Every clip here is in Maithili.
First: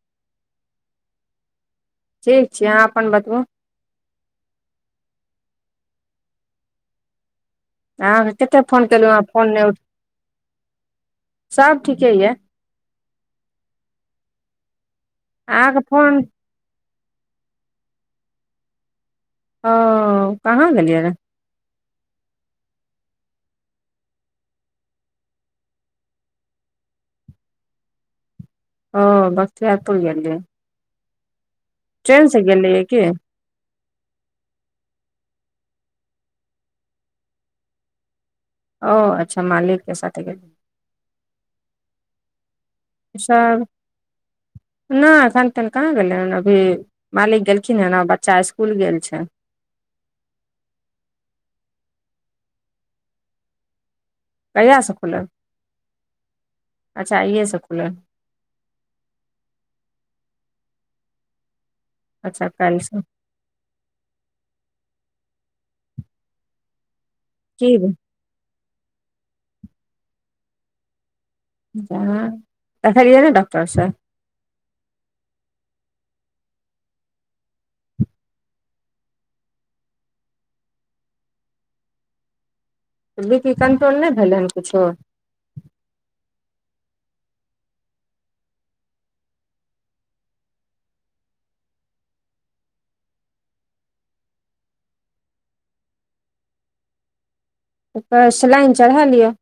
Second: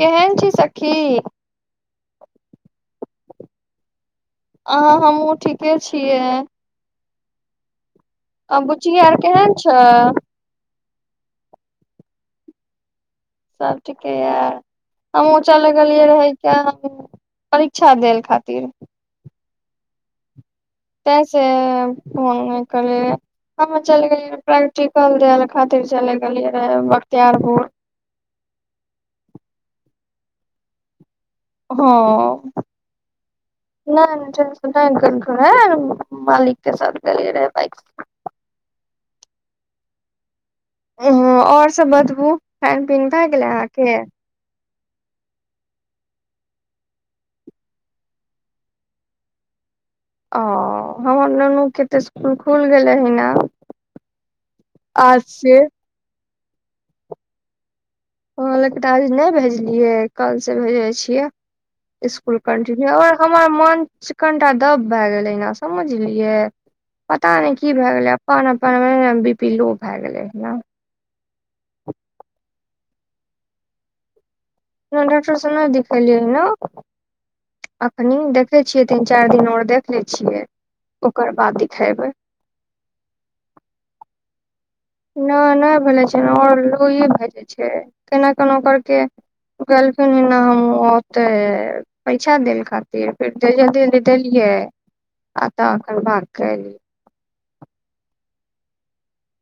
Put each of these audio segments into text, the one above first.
केहन छी सखी ठीक छी अहाँ अपन बतबू अ हमहुँ ठीके छियै अहाँके आ कते फोन बुच्ची केलहुँ आर अहाँ फोन केहन न छै उठ सब ठीके यऽ सब ठीके य हमहुँ चले अहाँके गेलियै फोन रहे कऽ परीक्षा देल खातिर हँ कहाँ गेलै तैस फोन निकल ह चल गेलिय प्रैक्टिकल दे ल खातिर चलि गेलियै रहे बख्तियारपुर ओ बखतियारपुर गेलिए गेलियै की हँ नय नय [inaudible] ह मालिक के साथ गिय रहै बइक ओ अच्छा मालिक के साथ गेल और सब बतबू खान पीन भए गेले अहाँके नय एखन तेन कहाँ गेलै हन अभी मालिक गेलखिन हन आ बच्चा इसकुल गेल छै ओ हमर नुनुके तऽ इसकुल खुइल गेलै हन ने कहियआ सँ आज खुलल से अच्छा इए से खुलल ह लेक तऽ आज नय भेजलियै कल से भेजे छियै इसकुल अच्छा काल्हि कंटिन्यू से ओर हमर मन कनिटा दब भए गेलै ने समझलियै पता नय की भए गेलै अपन अपन बी पी लो भए गेलै ह ने जा [inaudible] देखेलिए ने डॉकटर सँ डॉक्टर स नय दिखेलियै ह ने अखनि देखै छियै तीन चारि दिन आर देख ले छियै ओकर बाद दिखेबै बी पी कंट्रोल नय भेलै हन किछो नय नय भेलै छै ओर लो ई भेजे छै केना केना करके कहलखिन न हम ओते पैछा देल खातिर फेर ध धी देलियै आ तन भाग कलियै उपर स्लाइन चढ़ा लिअ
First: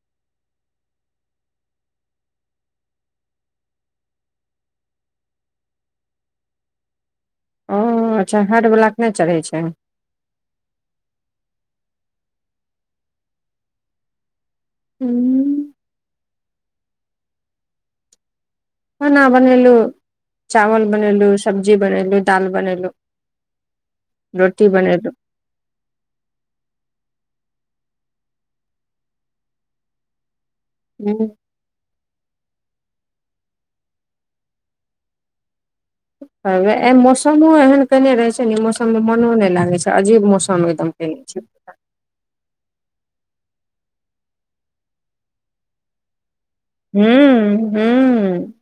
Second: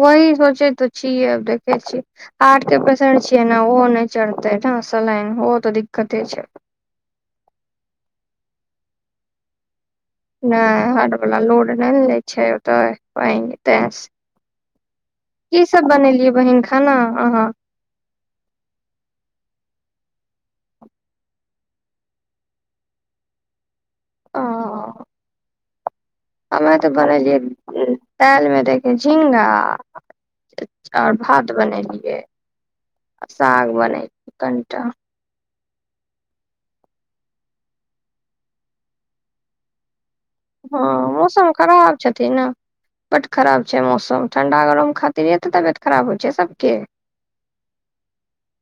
वही सोचे तऽ छिय देखे छिय हार्ट के पेसेन्ट छियै ने ओहो नय चढ़ते सलाइन ओहो तऽ दिक्कते छै ह अच्छा हार्ट बला के नय चढ़ै छै नय हाड वला लोड नय ने लै छै ओते पे हूँ ई सब बनेलियै बहिन खाना अहाँ खाना बनेलु चावल बनेलु सब्जी बनेलु दाइल बनेलु ओ रोटी बनेलु हमे तऽ बनेलियै ताल मे दे के झिगा ओर हूँ भात बनेलियै साग बनेलिय कनिटा मौसमो एहन केने रहे छै ने मौसम मे मनो नय लागे छै अजीब मौसम हँ एकदम केने छै मौसम खराब छथिन न बड खराब छै मौसम ठण्डा गरम खातिरे तऽ तबियत खराब होइ छै सब हू हूँ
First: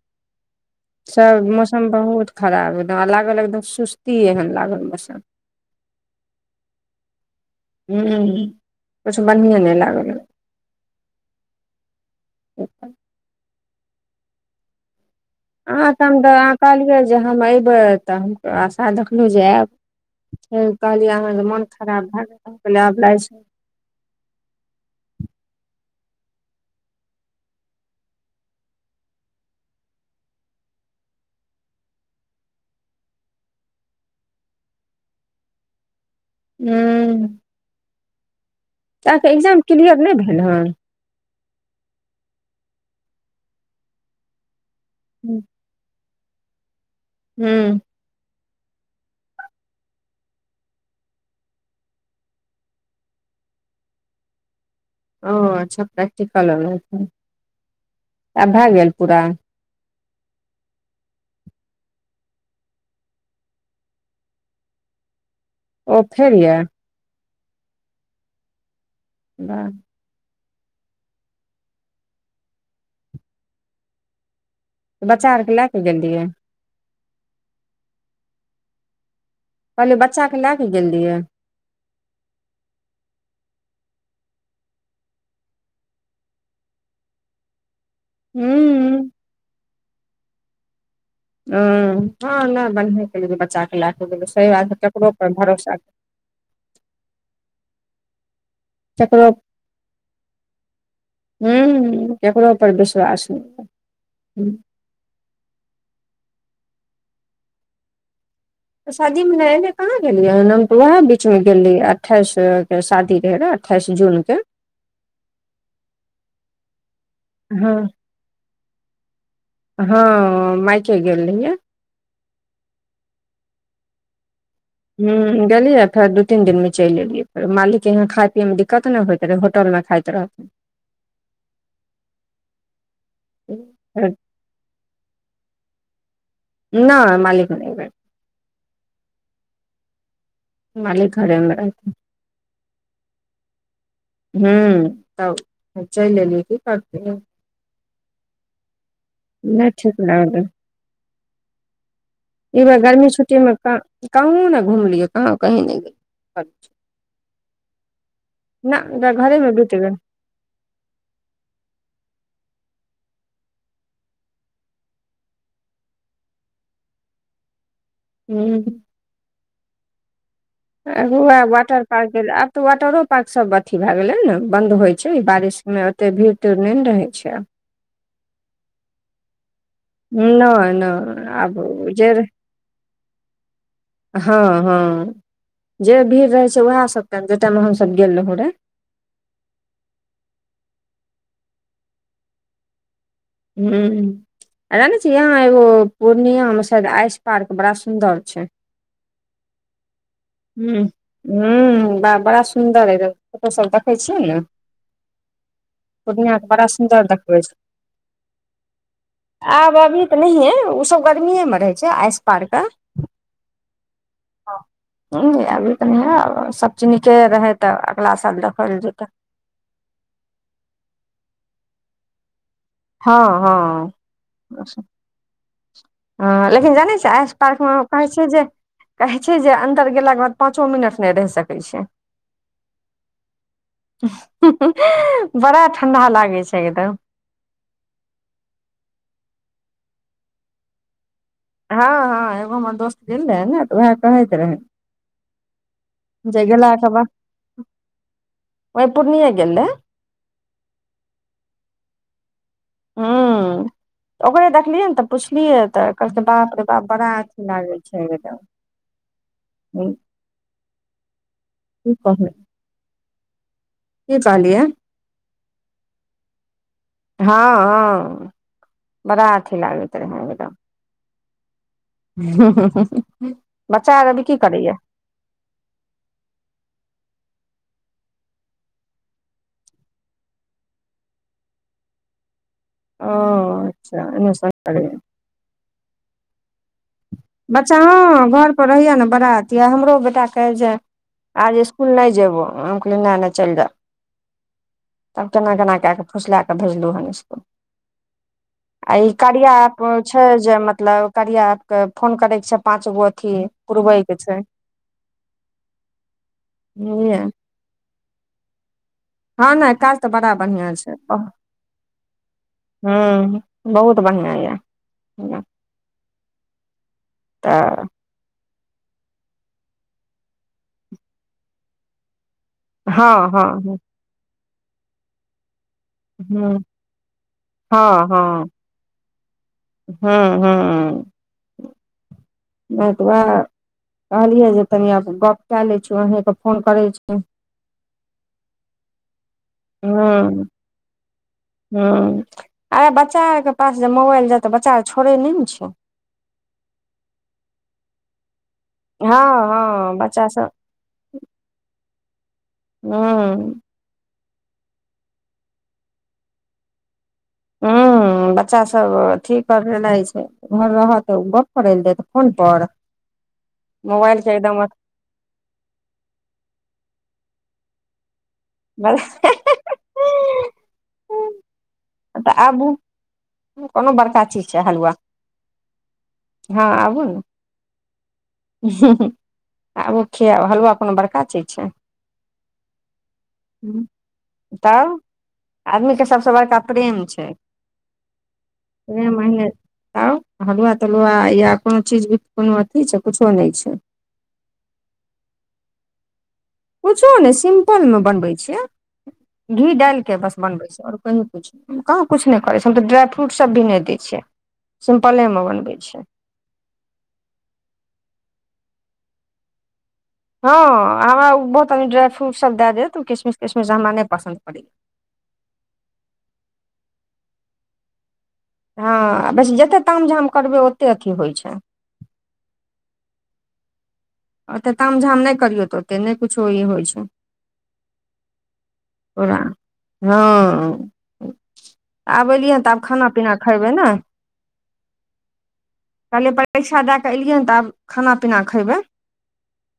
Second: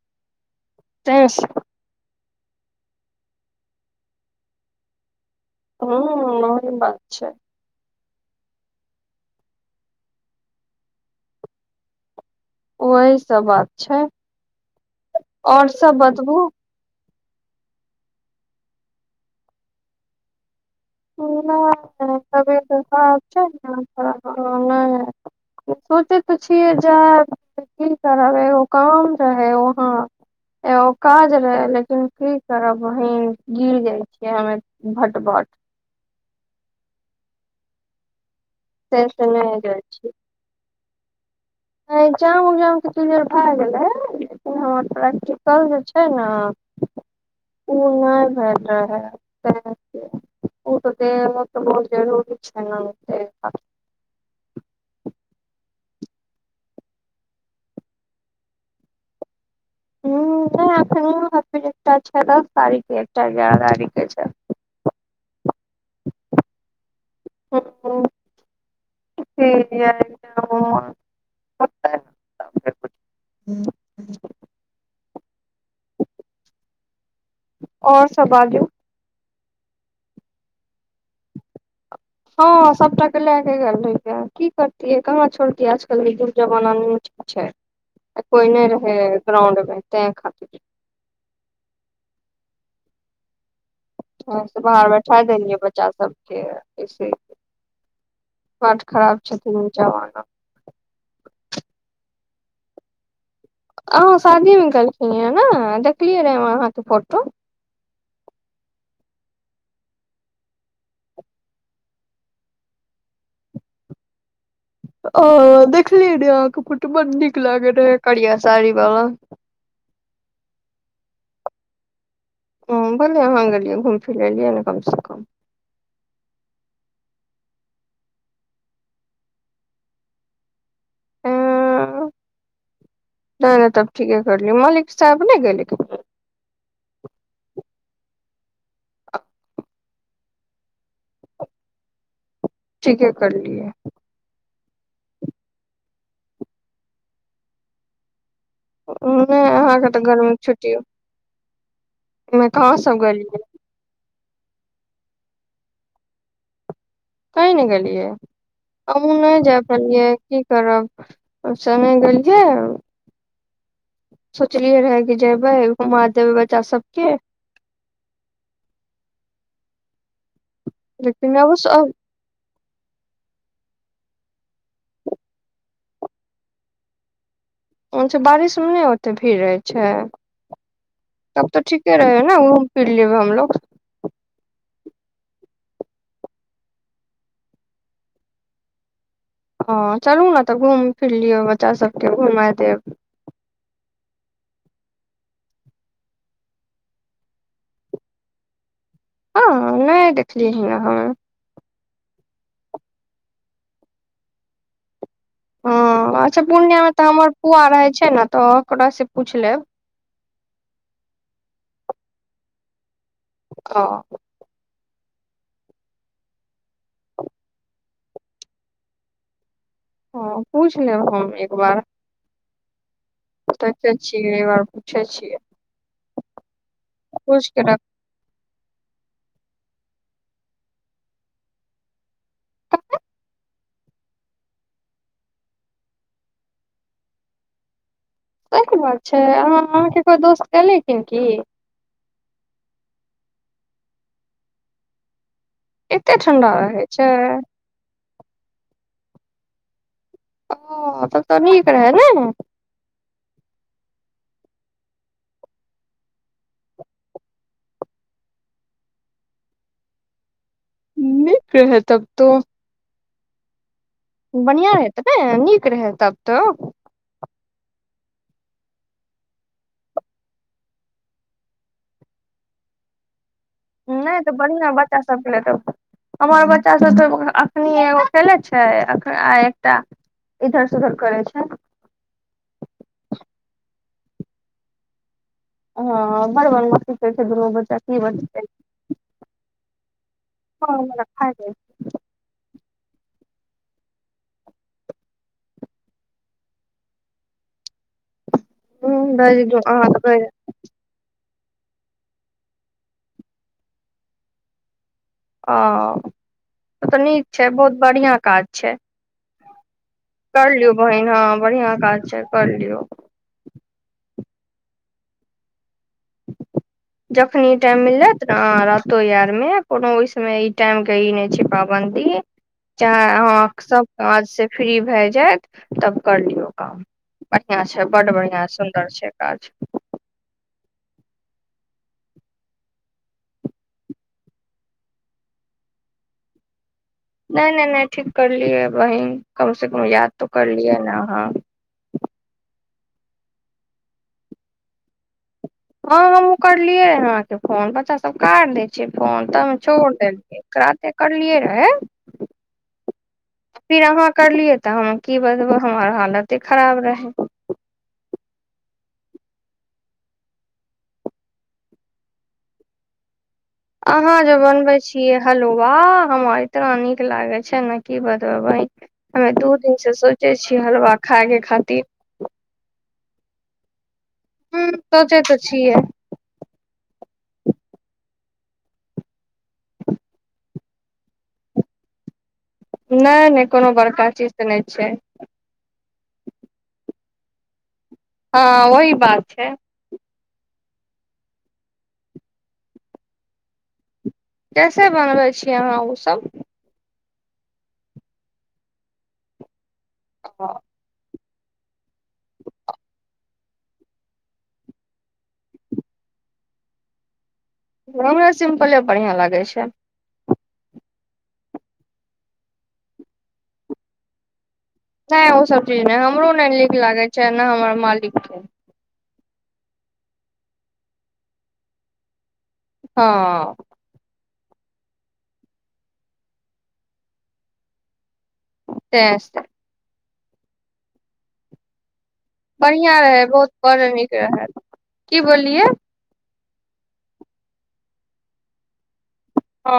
तैं सब से मस मौसम बहुत खराब एकदम लागल एकदम सुस्ती एन लागल मौसम हूँ ओहन बात छय ह [unintelligible] किछु बढ़िएँ नय लागल ओही सब बात छै और अहाँ सब तऽ हम त बतबू अह कहलियै जे हम अयबै तऽ हम आशा देखलहुँ जे आयब हूँ कहलियै अहाँके मोन खराब नहि भए गेएल आब लए छै हँ हँ नै सोचै त छिय जाब की करब एगो काम रहै वहाँ एगो काज रहै लेकिन की करब वही गिर जाइ छियै हमे भट भट हूँ से तँ से त नहि एग्जाम जाइ क्लियर नै भेल हँ इ्जाम उगजाम के चीजर भए गेलै लेकिन हमर हूँ प्रैक्टिकल जे छै ने [unintelligible] हूँ ऊ नै भेल रहै ओ तऽ दे तऽ बहुत जरुररी छै ने [unintelligible] ओ अच्छा प्रैक्टिकल [unintelligible] आब भए गेल पूरा ऊँ नै एखन एकटा छै दस तारीख एकटा एगारह तारीख के छै, ओ फेर यायऽ वाह [unintelligible] ओतय सबके कुछ। बच्चा आरके ल कऽ गेल रहियैय आओर सब बाजू कहलियै बच्चा के लए क गेल रहियाय हँ सबटा के लए के गेल रहियाय की करतियै कहाँ छोड़तिये आजकल के जुग जमाना मे अच्छा त कोई नै रहै हूँ ग्राउंड मे तैं खातिर उ हँ नय बनिया केलियै कि बच्चा के लए क हम सब बाहर बैठा देलियै बच्चा सब [unintelligible] बढ खराब ककरो छथिन ओ जमाना हूँ केकरो पर विश्वास नै अहाँ शादी मे कलखिन नाय देखलियै रहए अहाँके फोटो शादीमे नै ऐ बेर कहाँ भेलियै नं ट ओएह बीचमे गेल रहियै अठाइस के शादी रहै ने अठाइस जून के, ओ देखलियै रहेए अहाँ के पूटो बड़ नीक लागैे हँ रहए करिया साड़ी वाला हँ मायके गेल रहियै हूँ भने अहाँ गेलियै घुमि फिर लेलियै ने कम से कम हूँ गेलियै फेर दू तीन दिन मे चैल एलियैे मालिक के यहाँ खाय पियए मे दिक्कत नै होइत रहै होटल मे खाइत रहथीन [inaudible] [unintelligible] रहथिन मलिक साहब नै गेलै नय मालिक नै ऐबेर [inaudible] मालिक घरे मे रहै ठीके करलियै हू तब चलि एलियै की करतै नै नहि अहाँके ठीक तऽ गरमी लगलै छुट्टीयो ई बेर सब गर्मी छुट्टी गेलियै मे त कहूँ न घुमलियै कहूँ कही नै गेलि तैं नै गेलियै नहि हमहुँ नै घरेमे जाय बीत गेल पलियै की करब समय गेलियाय सोचलियै रहेए कि जेबै घुमा देबै बच्चा सबके हूँ लेकिन अगुआ अबस वाटर पार्क आब तऽ वाटरो पार्क सब अथी भए गेलै ने बन्द होइ छै बारिशमे ओते भीड़ तीड़ नै ने रहै छै अछ बारिश मे नै ओते भीड़ रहै अच्छा नहि नहि तब आब तऽ ठीके जे रहे ने घूम फिर लेबै हमलोग। हँ हँ जे भीड़ रहै छै ओएह सभटा जाहि टाइमे हमसब गेल रहौ रऽ हैं चलु ने तऽ घूम फिर लिअ बच्चा सभके घुमा देब हू। जानै छी यहाँ एगो पूर्णियामे शायद आइस पार्क बड़ा सुन्दर छै। हँ नहि देखली हँ हू बड़ा सुन्दर अ र फोटो सभ देखैत छियै ने ह अच्छा के बड़ा पूर्णिया मे सुन्दर तऽ हमर देखबै छै पुआ रहै छै ने तऽ ओकरा से। पूछि लेब आब अभी तऽ नहिए ओसभ गर्मिएमे रहै छै आस पारके। ओ अभी तऽ नहि सभ चीज नीके रहै तऽ अगला साल देखल जेतै हा पूछ लेब हम एक बार हँ देख छिय बार पुछै छियै। ह लेकिन जानै छैय आस पूछ पार्क के मे रख कहै छै जे कहै छै जे अन्दर गेलाके बाद पाँचो मिनट नहि रहि सकैत छै। बड़ा ठंडा लागे छै एकदम। सहि कि बात छै अह अहाँकेँ को दोस्त कलखिन की हँ हँ एगो हमर दोस्त गेल रहै ने तऽ उएह कहैत रहै। एते जे ठंडा रहै छै ओह पूर्णिया गेल रहे। ओ तऽ निक रहै ने हू ओकरे देखलियै ने तऽ पुछलियै तऽ कहल बाप रे बाप बड़ा अथी लागै छै [inaudible] ह नीक रहै तब तो। की कहलियै बढ़िया रहै तबे नीक रहै तब तऽ ह ह बड़ा अथी लागैत रहै एकदम हु हा नहि तऽ बढ़िआ बच्चा सभके ले तऽ हमर बच्चा सभ तऽ एखनि एगो खेले छैय आ एकटा इधर सुधर करै छैय। ओ अच्छा एनामे सँ हा बर बदमाशी बच्चा हा घरपर रहहियए ने बड़ा अथि हमरो बेटा कहै जे आज स्कूल स्कूल नहि जेबो हम कहलिए नै नै चल जा तब केना केना कए कऽ फुसलाए कऽ भेजलहुँ हन स्कूल आई कार्या एप छैय जे मतलब कर्या एप के। फोन करैके छैय पाँचगो अथी पुरबैके छै ओ तऽ बुझलियै नीक छैय बहुत बढ़िआ काज छैय हा नहि काज तऽ बड़ा बढ़िआ छैय बहिन हँ बढ़िया काज छै कर लियौ ह बहुत बढ़िआ यए जखनी ई टाइम तऽ मिले रातो आर मे कोनो ओहि समय ई टाइम के ई नहि छैय पाबन्दी चाहे हँ हँ अह हूँ सभ काज से फ्री भए जायत तब कर लियौ काम बढ़िआ छैय बड बढ़िआ सुन्दर छैय काज हु हु नहि ओतबा कहलियै जे कनिया गप कऽ ले छीय अहेके फोन करे छी नहि नहि नहि ठीक करलियै बेहिन कम से कम याद तो हूँ करलियै ने अहा हूँ अरे बच्चा आर के पास जे मोबाइल जा तऽ बच्चा आर छोड़ै नहि ने छैय हा हमुँ करलियैह अहाके फोन बच्चा सभ कात दे छै फोन हँ तब छोड़ हँ बच्चा देलियै सब राते करलियै रहे। हू फिर अहाँ करलियै तऽ हम कि बतबै हमर हालते खराब रहै। हूँ बच्चा सभ अथी करल रहै छैय घर रहत त गप करय लए दे तऽ फोन पर [inaudible] मोबाइल अहाँ के जे एकदम बनवे छिये हलुवा हमर इतना नीक लागे छैय ने कि बतबे बहिन तऽ हमे दू दिन से सोचे छियै हलुवा खाय के खातिर तऽ आबू कोनो बड़का चीज छैय ह हलुआ। सोचे तऽ छियै हा आबू नहि हु आबू खियाब हलुआ कोनो बड़का चीज छैय नहि नहि कोनो बड़का चीज तऽ नहि छैय। तब आदमी के सभसँ बड़का प्रेम छैय हँ वही ई बात महीने छै आओ हलुआ तलुआ या कोनो चीज भी कोनो अथी छैय किुछो नहि छैय कैसे बनबै छियै अहाँ उ सभ कुछो नहि सिम्पलमे बनबै छियै घी डालिके बस बनबै छै ओर कह कहाँ किछु नहि करै छैय हम तऽ ड्राइफ्रूट सभ भी नहि दैय छियै सिम्पलेमे बनबै छैय हमरा सिम्पले बढ़िआ लागै छैय हा हमरा ओ बहुतनि ड्राइ फ्रूट सभ दए देतऽ ओ किशमिश तिशमिश हमरा नहि पसन्द पड़ैए नहि ओसभ चीज नहि हमरो नहि नीक लागैत छैय नहि हमर मालिक के हा बस जतेक ताम झाम करबै ओतेक अथी होइत छैय हा ओते ताम झाम नहि करियौ तऽ ओते नहि कुछो ई होई छै, तें ओरा से ह आब एलियै तऽ आब बढ़िया खाना रहे पीना बहुत खयबै बड़ न नीक रहे की बोललियै कहलियै परीक्षा दए कऽ एलियै ने तऽ आब खाना पीना खयबै हा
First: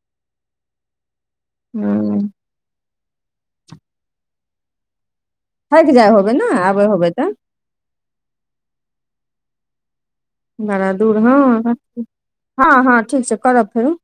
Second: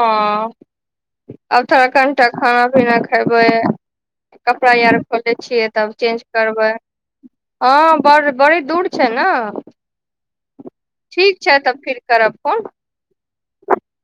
आब थोड़ा हूँ कनिटा खाना पीना खयबै कपड़ा आर खोलै छियै थाकि तब जाइ चेज होबै ने करबै आबै होबै तऽ हा बड़ बड़ी दूर छैय नहि बड़ा दूर तब फिर करब फोन हाँ हाँ ठीक छैय करब फेरो